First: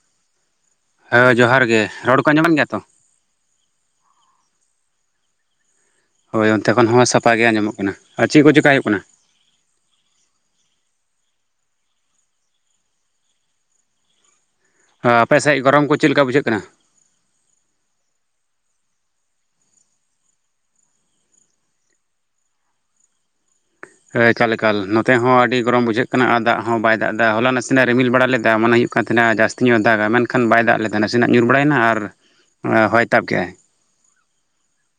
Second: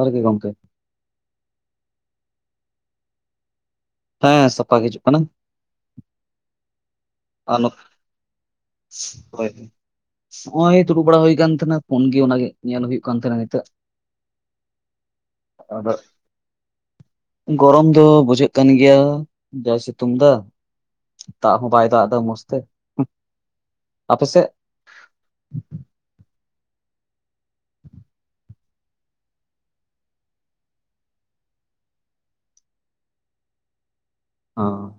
ᱡᱚᱦᱟᱨ ᱜᱮ ᱜᱚᱝᱠᱮ᱾ ᱦᱮᱸ ᱡᱚᱦᱟᱨ ᱜᱮ ᱨᱚᱲ ᱠᱚ ᱟᱡᱚᱢᱚᱜ ᱠᱟᱱ ᱜᱮᱭᱟ ᱛᱚ? ᱦᱮᱸ ᱥᱟᱯᱷᱟ ᱜᱮ ᱦᱤᱡᱩᱜ ᱠᱟᱱᱟ᱾ ᱦᱳᱭ ᱚᱱᱛᱮ ᱠᱷᱚᱱ ᱦᱚᱸ ᱥᱟᱯᱟᱜ ᱜᱮ ᱟᱨ ᱟᱸᱡᱚᱢᱚᱜ ᱱᱚᱛᱮ ᱠᱟᱱᱟ᱾ ᱟᱨ ᱪᱮᱫ ᱠᱩ ᱪᱤᱠᱟ ᱦᱩᱭᱩᱜ ᱠᱟᱱᱟ? ᱦᱳᱭ ᱱᱚᱜᱼᱚᱭ ᱫᱩᱲᱩᱵ ᱵᱟᱲᱟ ᱦᱩᱭ ᱠᱟᱱ ᱛᱟᱦᱮᱱᱟ ᱯᱷᱳᱱ ᱜᱮ ᱚᱱᱟᱜᱮ ᱧᱮᱞ ᱦᱩᱭᱩᱜ ᱠᱟᱱ ᱛᱟᱦᱮᱱᱟ ᱱᱤᱛᱚᱜ ᱟᱯᱮᱥ ᱥᱮᱡ ᱜᱚᱨᱚᱢ ᱟᱫᱚ ᱠᱚ ᱪᱮᱫ ᱞᱮᱠᱟ ᱵᱩᱡᱷᱟᱹᱜ ᱠᱟᱱᱟ? ᱜᱚᱨᱚᱢ ᱫᱚ ᱵᱩᱡᱷᱟᱹᱜ ᱠᱟᱱ ᱜᱮᱭᱟ ᱡᱟ ᱥᱤᱛᱩᱝ ᱫᱟ᱾ ᱫᱟᱜ ᱦᱚᱸ ᱵᱟᱭ ᱫᱟᱜ ᱮᱫᱟ ᱢᱚᱡᱽ ᱛᱮ ᱮ ᱟᱯᱮ ᱥᱮᱫ ᱮᱠᱟᱞ ᱮᱠᱟᱞ ᱱᱚᱛᱮ ᱦᱚᱸ ᱟᱹᱰᱤ ᱜᱚᱨᱚᱢ ᱵᱩᱡᱷᱟᱹᱜ ᱟᱨ ᱫᱟᱜ ᱦᱚᱸ ᱵᱟᱭ ᱫᱟᱜ ᱮᱫᱟ ᱦᱚᱞᱟ ᱱᱟᱥᱮᱱᱟᱜ ᱨᱤᱢᱤᱞ ᱵᱟᱲᱟ ᱞᱮᱫᱟ ᱢᱚᱱᱮ ᱦᱩᱭᱩᱜ ᱠᱟᱱ ᱛᱟᱦᱮᱱᱟ ᱡᱟᱥᱛᱤ ᱧᱚᱜ ᱮ ᱫᱟᱜᱟ ᱢᱮᱱ ᱠᱷᱟᱱ ᱵᱟᱭ ᱫᱟᱜ ᱞᱮᱫᱟ ᱱᱟᱥᱮᱱᱟᱜ ᱧᱩᱨ ᱵᱟᱲᱟᱭᱮᱱᱟ ᱟᱨ ᱦᱚᱭ ᱛᱟᱵ ᱠᱮᱫ ᱟᱭ᱾ ᱚ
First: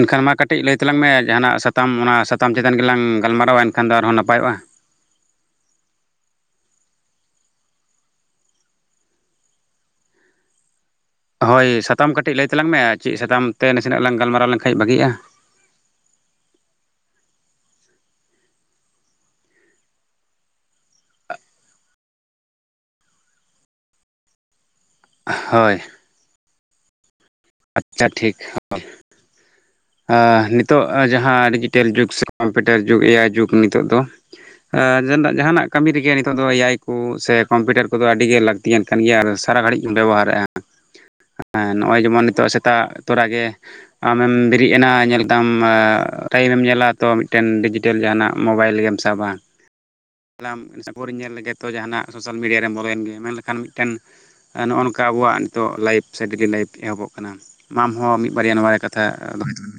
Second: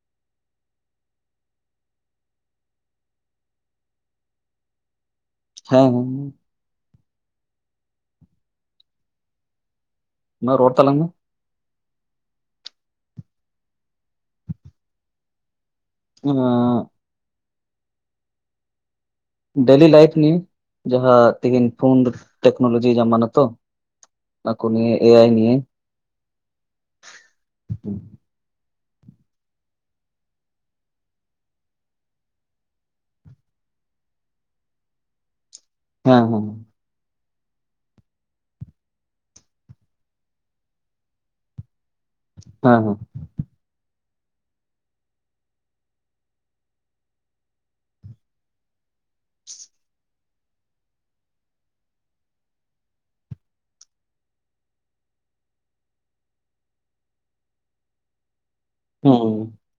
ᱮᱱᱠᱷᱟᱱ ᱢᱟ ᱠᱟᱹᱴᱤᱡ ᱞᱟᱹᱭ ᱛᱟᱞᱟᱝ ᱢᱮ ᱡᱟᱦᱟᱱᱟᱜ ᱥᱟᱛᱟᱢ ᱚᱱᱟ ᱥᱟᱛᱟᱢ ᱪᱮᱛᱟᱱ ᱜᱮᱞᱟᱝ ᱜᱟᱞᱢᱟᱨᱟᱣᱟ ᱮᱱᱠᱷᱟᱱ ᱫᱚ ᱟᱨᱦᱚᱸ ᱱᱟᱯᱟᱭᱚᱜᱼᱟ᱾ ᱦᱮᱸ ᱦᱩᱸ ᱢᱟ ᱨᱚᱲ ᱛᱟᱞᱟᱝ ᱢᱮ ᱦᱳᱭ ᱥᱟᱛᱟᱢ ᱠᱟᱹᱴᱤᱡ ᱞᱟᱹᱭ ᱛᱟᱞᱟᱝ ᱢᱮ ᱪᱮᱫ ᱥᱟᱛᱟᱢ ᱛᱮ ᱱᱟᱥᱮᱱᱟᱜ ᱞᱟᱝ ᱜᱟᱞᱢᱟᱨᱟᱣ ᱞᱮᱱᱠᱷᱟᱡ ᱵᱷᱟᱹᱜᱮᱜᱼᱟ? [unintelligible] ᱰᱮᱞᱤ ᱞᱟᱭᱤᱯᱷ ᱱᱤᱭ ᱡᱟᱦᱟᱸ ᱛᱤᱦᱤᱱ ᱯᱷᱳᱱ ᱴᱮᱠᱱᱚᱞᱚᱡᱤ ᱡᱟᱢᱟᱱᱟ ᱛᱚ ᱚᱱᱟᱠᱩ ᱱᱤᱭᱮ ᱮ ᱟᱭᱤ ᱱᱤᱭᱟᱹ ᱦᱳᱭ ᱟᱪᱪᱷᱟ ᱴᱷᱤᱠ ᱱᱤᱛᱚᱜ ᱡᱟᱦᱟᱸ ᱰᱤᱡᱤᱴᱮᱞ ᱡᱩᱜᱽ ᱥᱮ ᱠᱚᱢᱯᱤᱴᱟᱨ ᱡᱩᱜᱽ ᱮ ᱟᱭᱤ ᱡᱩᱜᱽ ᱱᱤᱛᱚᱜ ᱫᱚ ᱮ ᱡᱟᱦᱟᱱᱟᱜ ᱠᱟᱹᱢᱤ ᱨᱮᱜᱮ ᱦᱮᱸ ᱦᱮᱸ ᱱᱤᱛᱚᱜ ᱫᱚ ᱦᱮᱸ ᱮ ᱟᱭ ᱠᱩ ᱥᱮ ᱠᱚᱢᱯᱤᱭᱩᱴᱟᱨ ᱠᱚᱫᱚ ᱟᱹᱰᱤᱜᱮ ᱞᱟᱹᱠᱛᱤᱭᱟᱱ ᱠᱟᱱ ᱜᱮᱭᱟ ᱟᱨ ᱥᱟᱨᱟ ᱜᱷᱟᱹᱲᱤᱡᱤᱧ ᱵᱚᱱ ᱵᱮᱣᱦᱟᱨ ᱮᱫᱼᱟ᱾ ᱦᱮᱸ ᱱᱚᱜᱼᱚᱭ ᱡᱤᱢᱚᱱ ᱱᱤᱛᱚᱜ ᱦᱮᱸ ᱥᱮᱛᱟᱜ ᱛᱚᱨᱮ ᱜᱮ ᱟᱢᱮᱢ ᱵᱤᱨᱤᱫ ᱮᱱᱟ ᱧᱮᱞᱫᱟᱢ ᱴᱟᱭᱤᱢᱮᱢ ᱧᱮᱞᱟ ᱛᱚ ᱢᱤᱫ ᱴᱮᱱ ᱰᱤᱡᱤᱴᱮᱞ ᱡᱟᱦᱟᱱᱟᱜ ᱢᱳᱵᱟᱭᱤᱞ ᱜᱮᱢ ᱥᱟᱵᱟ᱾ [unintelligible] ᱧᱮᱞ ᱞᱮᱜᱮ ᱡᱟᱦᱟᱱᱟᱜ ᱥᱳᱥᱟᱞ ᱢᱤᱰᱤᱭᱟ ᱨᱮᱢ ᱵᱚᱞᱚᱭᱮᱱ ᱜᱮ ᱢᱮᱱᱞᱠᱷᱟᱱ ᱢᱤᱫ ᱴᱮᱱ ᱱᱚᱜᱼᱚ ᱱᱚᱝᱠᱟ ᱟᱵᱚᱣᱟᱜ ᱱᱤᱛᱚᱜ ᱞᱟᱭᱤᱯᱷ ᱥᱮ ᱰᱮᱞᱤ ᱞᱟᱭᱤᱯᱷ ᱮᱦᱚᱵᱚᱜ ᱟᱢ ᱦᱚᱸ ᱢᱤᱫ ᱵᱟᱨᱭᱟ ᱱᱚᱣᱟ ᱨᱮ ᱠᱟᱛᱷᱟ ᱦᱩᱸ ᱫᱚᱦᱚᱭ ᱛᱟᱞᱟᱝ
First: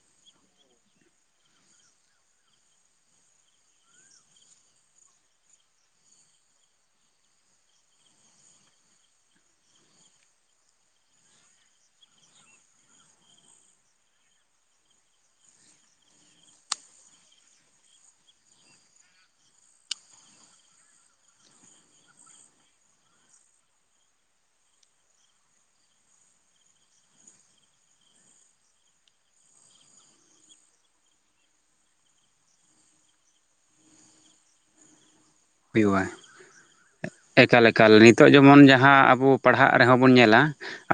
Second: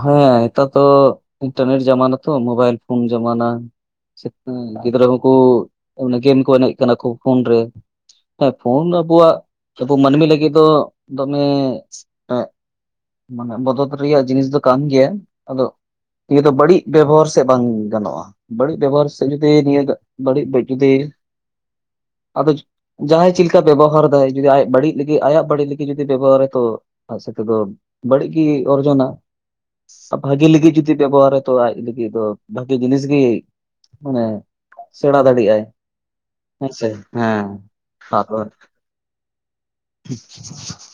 ᱦᱮᱸ ᱱᱮᱛᱟᱨ ᱫᱚ ᱤᱱᱴᱟᱨᱱᱮᱴ ᱡᱟᱢᱟᱱᱟ ᱛᱚ ᱢᱳᱵᱟᱭᱤᱞ ᱯᱷᱳᱱ ᱡᱟᱢᱟᱱᱟ ᱜᱤᱫᱽᱨᱟᱹ ᱦᱚᱸᱠᱩ ᱜᱮᱢ ᱠᱩ ᱮᱱᱮᱡ ᱠᱟᱱᱟ ᱠᱩ ᱯᱷᱳᱱ ᱨᱮ᱾ ᱦᱮᱸ ᱯᱷᱳᱱ ᱟᱵᱚᱣᱟᱜ ᱟᱵᱚ ᱢᱟᱹᱱᱢᱤ ᱞᱟᱹᱜᱤᱫ ᱫᱚ ᱫᱚᱢᱮ ᱮ ᱢᱟᱱᱮ ᱵᱚᱫᱚᱫ ᱨᱮᱭᱟᱜ ᱡᱤᱱᱤᱥ ᱫᱚ ᱠᱟᱱ ᱜᱮᱭᱟ ᱟᱫᱚ ᱱᱤᱭᱟᱹ ᱫᱚ ᱵᱟᱹᱲᱤᱡ ᱵᱮᱵᱚᱦᱟᱨ ᱥᱮᱫ ᱵᱟᱝ ᱜᱟᱱᱚᱜᱼᱟᱺ ᱵᱟᱹᱲᱤᱡ ᱵᱮᱵᱚᱦᱟᱨ ᱥᱮ ᱡᱩᱫ ᱱᱤᱭᱟᱹ ᱵᱟᱹᱲᱤᱡᱩᱫ ᱟᱫᱚ ᱡᱟᱦᱟᱸᱭ ᱪᱮᱫ ᱞᱮᱠᱟᱟᱭ ᱵᱮᱵᱚᱦᱟᱨ ᱫᱟᱭ ᱡᱩᱫᱤ ᱟᱭᱟᱜ ᱵᱟᱹᱲᱤᱡ ᱞᱟᱹᱜᱤᱫ ᱟᱭᱟᱜ ᱵᱟᱹᱲᱤᱡ ᱞᱟᱹᱜᱤᱫ ᱡᱩᱫᱤ ᱵᱮᱵᱚᱦᱟᱨᱟ ᱛᱚ ᱥᱮᱛ ᱫᱚ ᱵᱟᱹᱲᱜᱤ ᱚᱨᱡᱳᱱᱟ ᱵᱷᱟᱜᱤ ᱞᱟᱹᱜᱤᱫ ᱡᱩᱚᱫᱤ ᱵᱮᱵᱚᱦᱟᱨᱟ ᱛᱚ ᱟᱡ ᱞᱟᱹᱜᱤᱫ ᱵᱷᱟᱜᱤ ᱡᱤᱱᱤᱥ ᱜᱮᱤ ᱢᱟᱱᱮ ᱥᱮᱬᱟ ᱫᱟᱲᱮᱭᱟᱜᱼᱟᱭ ᱦᱩᱭᱩᱜᱼᱟ ᱦᱮᱸᱥᱮ ᱦᱮᱸ ᱮᱠᱟᱞᱠᱟᱞ ᱱᱤᱛᱚᱜ ᱛᱟᱨᱯᱚᱨ ᱡᱮᱢᱚᱱ ᱡᱟᱦᱟᱸ ᱟᱵᱚ ᱯᱟᱲᱦᱟᱜ ᱨᱮᱦᱚᱸ ᱵᱚᱱ ᱧᱮᱞᱟ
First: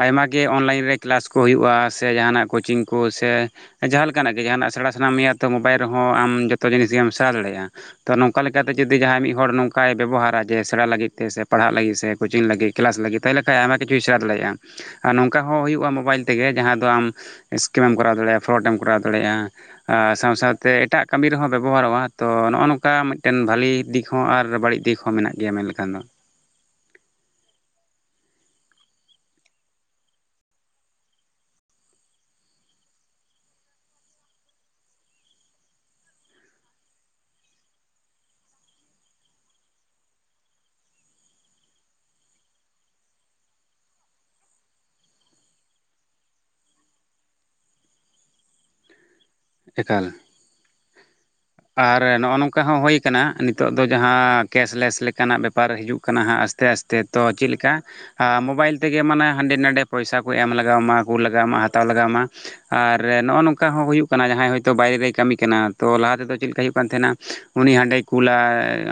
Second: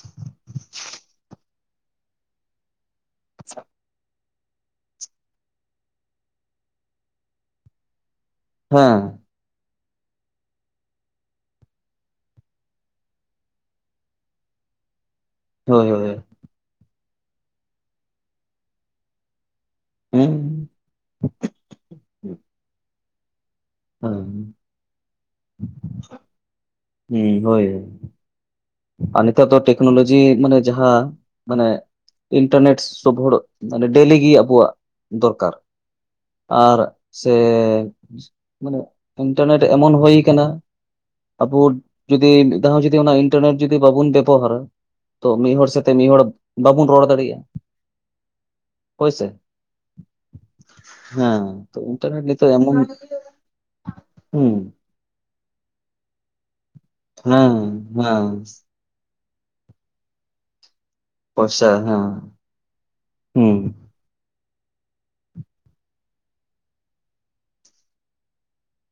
ᱟᱭᱢᱟᱟᱜ ᱜᱮ ᱚᱱᱞᱟᱭᱤᱱ ᱨᱮ ᱠᱮᱞᱟᱥ ᱠᱚ ᱦᱩᱭᱩᱜᱼᱟ ᱥᱮ ᱡᱟᱦᱟᱱᱟᱜ ᱠᱳᱪᱤᱝ ᱠᱩ ᱥᱮ ᱡᱟᱦᱟᱸ ᱞᱮᱠᱟ ᱱᱟᱜ ᱜᱮ ᱡᱟᱦᱟᱱᱟᱜ ᱥᱮᱬᱟ ᱥᱟᱱᱟᱢ ᱢᱮᱭᱟ ᱛᱚ ᱢᱳᱵᱟᱭᱤᱞ ᱨᱮᱦᱚᱸ ᱟᱢ ᱡᱚᱛᱚ ᱡᱤᱱᱤᱥ ᱜᱮᱢ ᱥᱮᱬᱟ ᱫᱟᱲᱮᱭᱟᱜᱼᱟ ᱛᱚ ᱱᱚᱝᱠᱟ ᱞᱮᱠᱟᱛᱮ ᱡᱩᱫᱤ ᱦᱮᱸ ᱡᱟᱦᱟᱸᱭ ᱢᱤᱫ ᱦᱚᱲ ᱱᱚᱝᱠᱟᱭ ᱵᱮᱵᱚᱦᱟᱨᱟ ᱡᱮ ᱥᱮᱬᱟ ᱞᱟᱹᱜᱤᱫ ᱛᱮ ᱥᱮ ᱯᱟᱲᱦᱟᱜ ᱞᱟᱹᱜᱤᱫ ᱥᱮ ᱠᱳᱪᱤᱝ ᱞᱟᱹᱜᱤᱫ ᱠᱞᱟᱥ ᱞᱟᱹᱜᱤᱫ ᱛᱟᱭᱞᱮ ᱟᱭᱢᱟ ᱠᱤᱪᱷᱩ ᱤᱥᱟᱨ ᱫᱟᱲᱮᱭᱟᱜᱼᱟ ᱟᱨ ᱱᱚᱝᱠᱟ ᱦᱚᱸ ᱦᱳᱭ ᱦᱩᱭᱩᱜᱼᱟ ᱦᱳᱭ ᱢᱳᱵᱟᱭᱤᱞ ᱛᱮᱜᱮ ᱡᱟᱦᱟᱸ ᱫᱚ ᱟᱢ ᱥᱠᱤᱢ ᱮᱢ ᱠᱚᱨᱟᱣ ᱫᱟᱲᱮᱭᱟᱜᱼᱟ ᱯᱷᱨᱰ ᱮᱢ ᱠᱚᱨᱟᱣ ᱫᱟᱲᱮᱭᱟᱜᱼᱟ ᱥᱟᱶ ᱦᱩᱸ ᱥᱟᱶᱛᱮ ᱮᱴᱟᱜ ᱠᱟᱹᱢᱤ ᱨᱮᱦᱚᱸ ᱵᱮᱵᱚᱦᱟᱨᱚᱜᱼᱟ ᱛᱚ ᱱᱚᱜᱼᱚ ᱱᱚᱝᱠᱟ ᱢᱤᱫᱴᱮᱱ ᱵᱷᱟᱞᱮ ᱫᱤᱠ ᱦᱮᱸ ᱦᱚᱸ ᱟᱨ ᱵᱟᱹᱲᱤᱡ ᱫᱤᱠ ᱦᱚᱸ ᱢᱮᱱᱟᱜ ᱜᱮᱭᱟ ᱢᱮᱱᱞᱠᱷᱟᱱ ᱫᱚ ᱦᱮᱸ ᱦᱳᱭ ᱟᱨ ᱱᱤᱛᱟᱨ ᱫᱚ ᱴᱮᱠᱱᱳᱞᱚᱡᱤ ᱢᱟᱱᱮ ᱡᱟᱦᱟᱸ ᱢᱟᱱᱮ ᱤᱱᱴᱟᱨᱱᱮᱴ ᱥᱳᱚᱵ ᱦᱚᱲ ᱢᱟᱱᱮ ᱰᱮᱞᱤᱜ ᱜᱮ ᱟᱵᱚᱣᱟᱜ ᱫᱚᱨᱠᱟᱨ ᱟᱨ ᱥᱮ ᱢᱟᱱᱮ ᱤᱱᱴᱟᱨᱱᱮᱴ ᱮᱢᱚᱱ ᱦᱩᱭ ᱟᱠᱟᱱᱟ ᱟᱵᱚ ᱡᱩᱫᱤ ᱢᱤᱫ ᱫᱦᱚ ᱡᱩᱫᱤ ᱚᱱᱟ ᱤᱱᱴᱟᱨᱱᱮᱴ ᱡᱩᱫᱤ ᱵᱟᱵᱚᱱ ᱵᱮᱵᱚᱦᱟᱨᱟ ᱛᱚ ᱢᱤᱫ ᱦᱚᱲᱚᱲ ᱥᱟᱛᱮ ᱢᱤᱫ ᱦᱚᱲᱚᱲ ᱵᱟᱵᱚᱱ ᱨᱚᱲ ᱫᱟᱲᱮᱭᱟᱜᱼᱟ ᱦᱚ ᱥᱮ ᱮᱠᱟᱞ ᱦᱮᱸ ᱛᱚ ᱟᱨ ᱤᱱᱴᱟᱨᱱᱮᱴ ᱱᱚᱜᱼᱚ ᱱᱤᱛᱚᱜ ᱱᱚᱝᱠᱟ ᱮᱢᱚᱱ ᱦᱚᱸ ᱦᱩᱠᱟᱱᱟ ᱱᱤᱛᱚᱜ ᱫᱚ ᱡᱟᱦᱟᱸ ᱦᱩᱸ ᱠᱮᱥᱞᱮᱥ ᱞᱮᱠᱟᱱᱟᱜ ᱵᱮᱯᱟᱨ ᱦᱤᱡᱩᱜ ᱠᱟᱱᱟ ᱠᱟᱱᱟ ᱟᱥᱛᱮ ᱟᱥᱛᱮ ᱛᱚ ᱪᱮᱫ ᱦᱮᱸ ᱞᱮᱠᱟ ᱦᱮᱸ ᱢᱳᱵᱟᱭᱤᱞ ᱛᱮᱜ ᱜᱮ ᱢᱟᱱᱮ ᱦᱟᱸᱰᱮ ᱱᱟᱰᱮ ᱯᱚᱭᱥᱟ ᱠᱚ ᱮᱢ ᱞᱟᱜᱟᱣᱟᱢᱟ ᱟᱹᱜᱩ ᱞᱟᱜᱟᱣᱢᱟ ᱯᱚᱭᱥᱟ ᱦᱟᱛᱟᱣ ᱦᱮᱸ ᱞᱟᱜᱟᱣᱢᱟ ᱟᱨ ᱱᱚᱜᱼᱚ ᱦᱩᱸ ᱱᱚᱝᱠᱟ ᱦᱚᱸ ᱦᱩᱭᱩᱜᱼᱟ ᱡᱟᱦᱟᱸᱭ ᱦᱚᱳᱭᱛᱳ ᱵᱟᱭᱨᱮᱭ ᱠᱟᱹᱢᱤ ᱠᱟᱱᱟ ᱛᱚ ᱞᱟᱦᱟ ᱛᱮᱫᱚ ᱪᱮᱫ ᱞᱮᱠᱟ ᱦᱩᱭᱩᱜ ᱠᱟᱱ ᱛᱟᱦᱮᱱᱟ ᱩᱱᱤ ᱦᱟᱸᱰᱮ ᱠᱩᱞᱟ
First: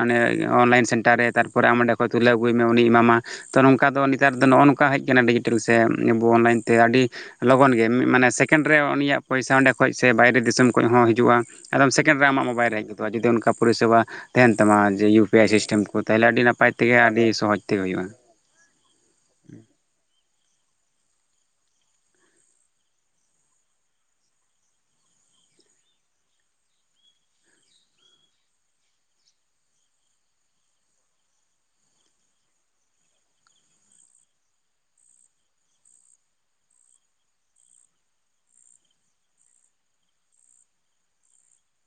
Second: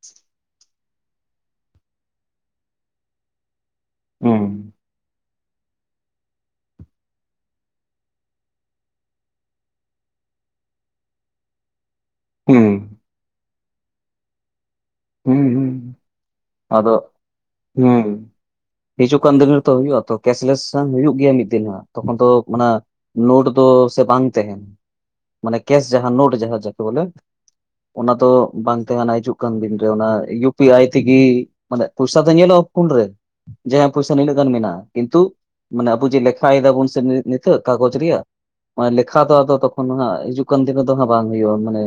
ᱚᱱᱮ ᱚᱱᱞᱟᱭᱤᱱ ᱥᱮᱱᱴᱟᱨ ᱨᱮ ᱛᱟᱨᱯᱚᱨᱮ ᱟᱢ ᱚᱸᱰᱮ ᱠᱷᱚᱱᱚᱡ ᱛᱩᱞᱟᱹᱣ ᱟᱹᱜᱩᱭ ᱢᱮ ᱩᱱᱤᱤᱭ ᱮᱢᱟᱢᱟ ᱛᱚ ᱱᱚᱝᱠᱟ ᱫᱚ ᱱᱮᱛᱟᱨ ᱦᱩᱸ ᱫᱚ ᱱᱚᱜᱼᱚ ᱱᱚᱝᱠᱟ ᱱᱚᱠᱟ ᱦᱮᱡ ᱟᱠᱟᱱᱟ ᱰᱤᱡᱤᱴᱮᱞ ᱥᱮ ᱟᱵᱚ ᱚᱱᱞᱟᱭᱤᱱ ᱛᱮ ᱟᱹᱰᱤ ᱞᱚᱜᱚᱱ ᱜᱮ ᱢᱟᱱᱮ ᱥᱮᱠᱮᱱᱰ ᱨᱮ ᱩᱱᱤᱭᱟᱜ ᱯᱚᱭᱥᱟ ᱚᱸᱰᱮ ᱠᱷᱚᱱ ᱥᱮ ᱵᱟᱭᱨᱮ ᱫᱤᱥᱚᱢ ᱠᱷᱚᱱ ᱦᱚᱸ ᱦᱤᱡᱩᱜᱼᱟ ᱟᱫᱚᱢ ᱥᱮᱠᱮᱱᱰ ᱨᱮ ᱟᱢᱟᱜ ᱦᱩᱸ ᱢᱳᱟᱭ ᱨᱮ ᱦᱮᱡ ᱜᱚᱫᱚᱜᱼᱟ ᱡᱩᱫᱤ ᱚᱱᱠᱟ ᱯᱚᱨᱤᱥᱮᱵᱟ ᱛᱟᱦᱮᱱ ᱛᱟᱢᱟ ᱡᱮ ᱤᱭᱩ ᱯᱤ ᱦᱩᱸ ᱟᱭ ᱦᱩᱸ ᱥᱤᱥᱴᱮᱢ ᱠᱚ ᱛᱟᱦᱚᱞᱮ ᱟᱹᱰᱤ ᱱᱟᱯᱟᱭ ᱟᱫᱚ ᱛᱮᱜᱮ ᱟᱹᱰᱤ ᱥᱚᱦᱚᱡᱽ ᱛᱮᱜᱮ ᱦᱩᱭᱩᱜᱼᱟ ᱦᱩᱸ ᱦᱤᱡᱩᱜ ᱠᱟᱱ ᱫᱤᱱ ᱨᱮᱛᱚ ᱦᱩᱭᱩᱜᱼᱟ ᱛᱚ ᱠᱮᱥᱞᱮᱥ ᱦ ᱦᱩᱭᱩᱜᱭᱳ ᱜᱮᱭᱟ ᱢᱤᱫ ᱫᱤᱱ ᱛᱚᱠᱷᱚᱱ ᱫᱚ ᱚᱱᱟ ᱱᱳᱴ ᱫᱚ ᱥᱮ ᱵᱟᱝ ᱛᱟᱦᱮᱱᱟ ᱢᱟᱱᱮ ᱠᱮᱥ ᱡᱟᱦᱟᱸ ᱱᱳᱴ ᱡᱟᱦᱟᱸ ᱡᱟ ᱵᱚᱞᱮ ᱚᱱᱟ ᱫᱚ ᱵᱟᱝ ᱛᱟᱦᱮᱸᱱᱟ ᱦᱤᱡᱩᱜ ᱠᱟᱱ ᱵᱤᱱ ᱚᱱᱟ ᱤᱭᱩ ᱯᱤ ᱟᱭ ᱛᱮᱜᱮ ᱢᱟᱱᱮ ᱯᱚᱭᱥᱟ ᱛ ᱧᱮᱞᱚᱜᱼᱟ ᱯᱷᱚᱱ ᱨᱮ ᱡᱟᱦᱟ ᱯᱚᱭᱥᱟ ᱱᱤᱱᱟᱹᱜ ᱜᱟᱱ ᱢᱮᱱᱟᱜᱼᱟ ᱠᱤᱱᱛᱩ ᱢᱟᱱᱮ ᱟᱵᱩ ᱡᱮ ᱞᱮᱠᱷᱟ ᱫᱟᱵᱚᱱ ᱥᱮ ᱱᱤᱛ ᱠᱟᱜᱡᱽ ᱨᱮᱭᱟᱜ ᱢᱮ ᱞᱮᱠᱷᱟ ᱫᱚ ᱟ ᱛᱚᱠᱷᱚᱱ ᱦ ᱦᱤᱡᱩᱜ ᱠᱟᱱ ᱛᱤᱱ ᱫᱚ ᱦᱟᱸᱜ ᱵᱟᱝ ᱦ ᱦᱩᱭᱩᱜᱼᱟ ᱢᱟᱱᱮ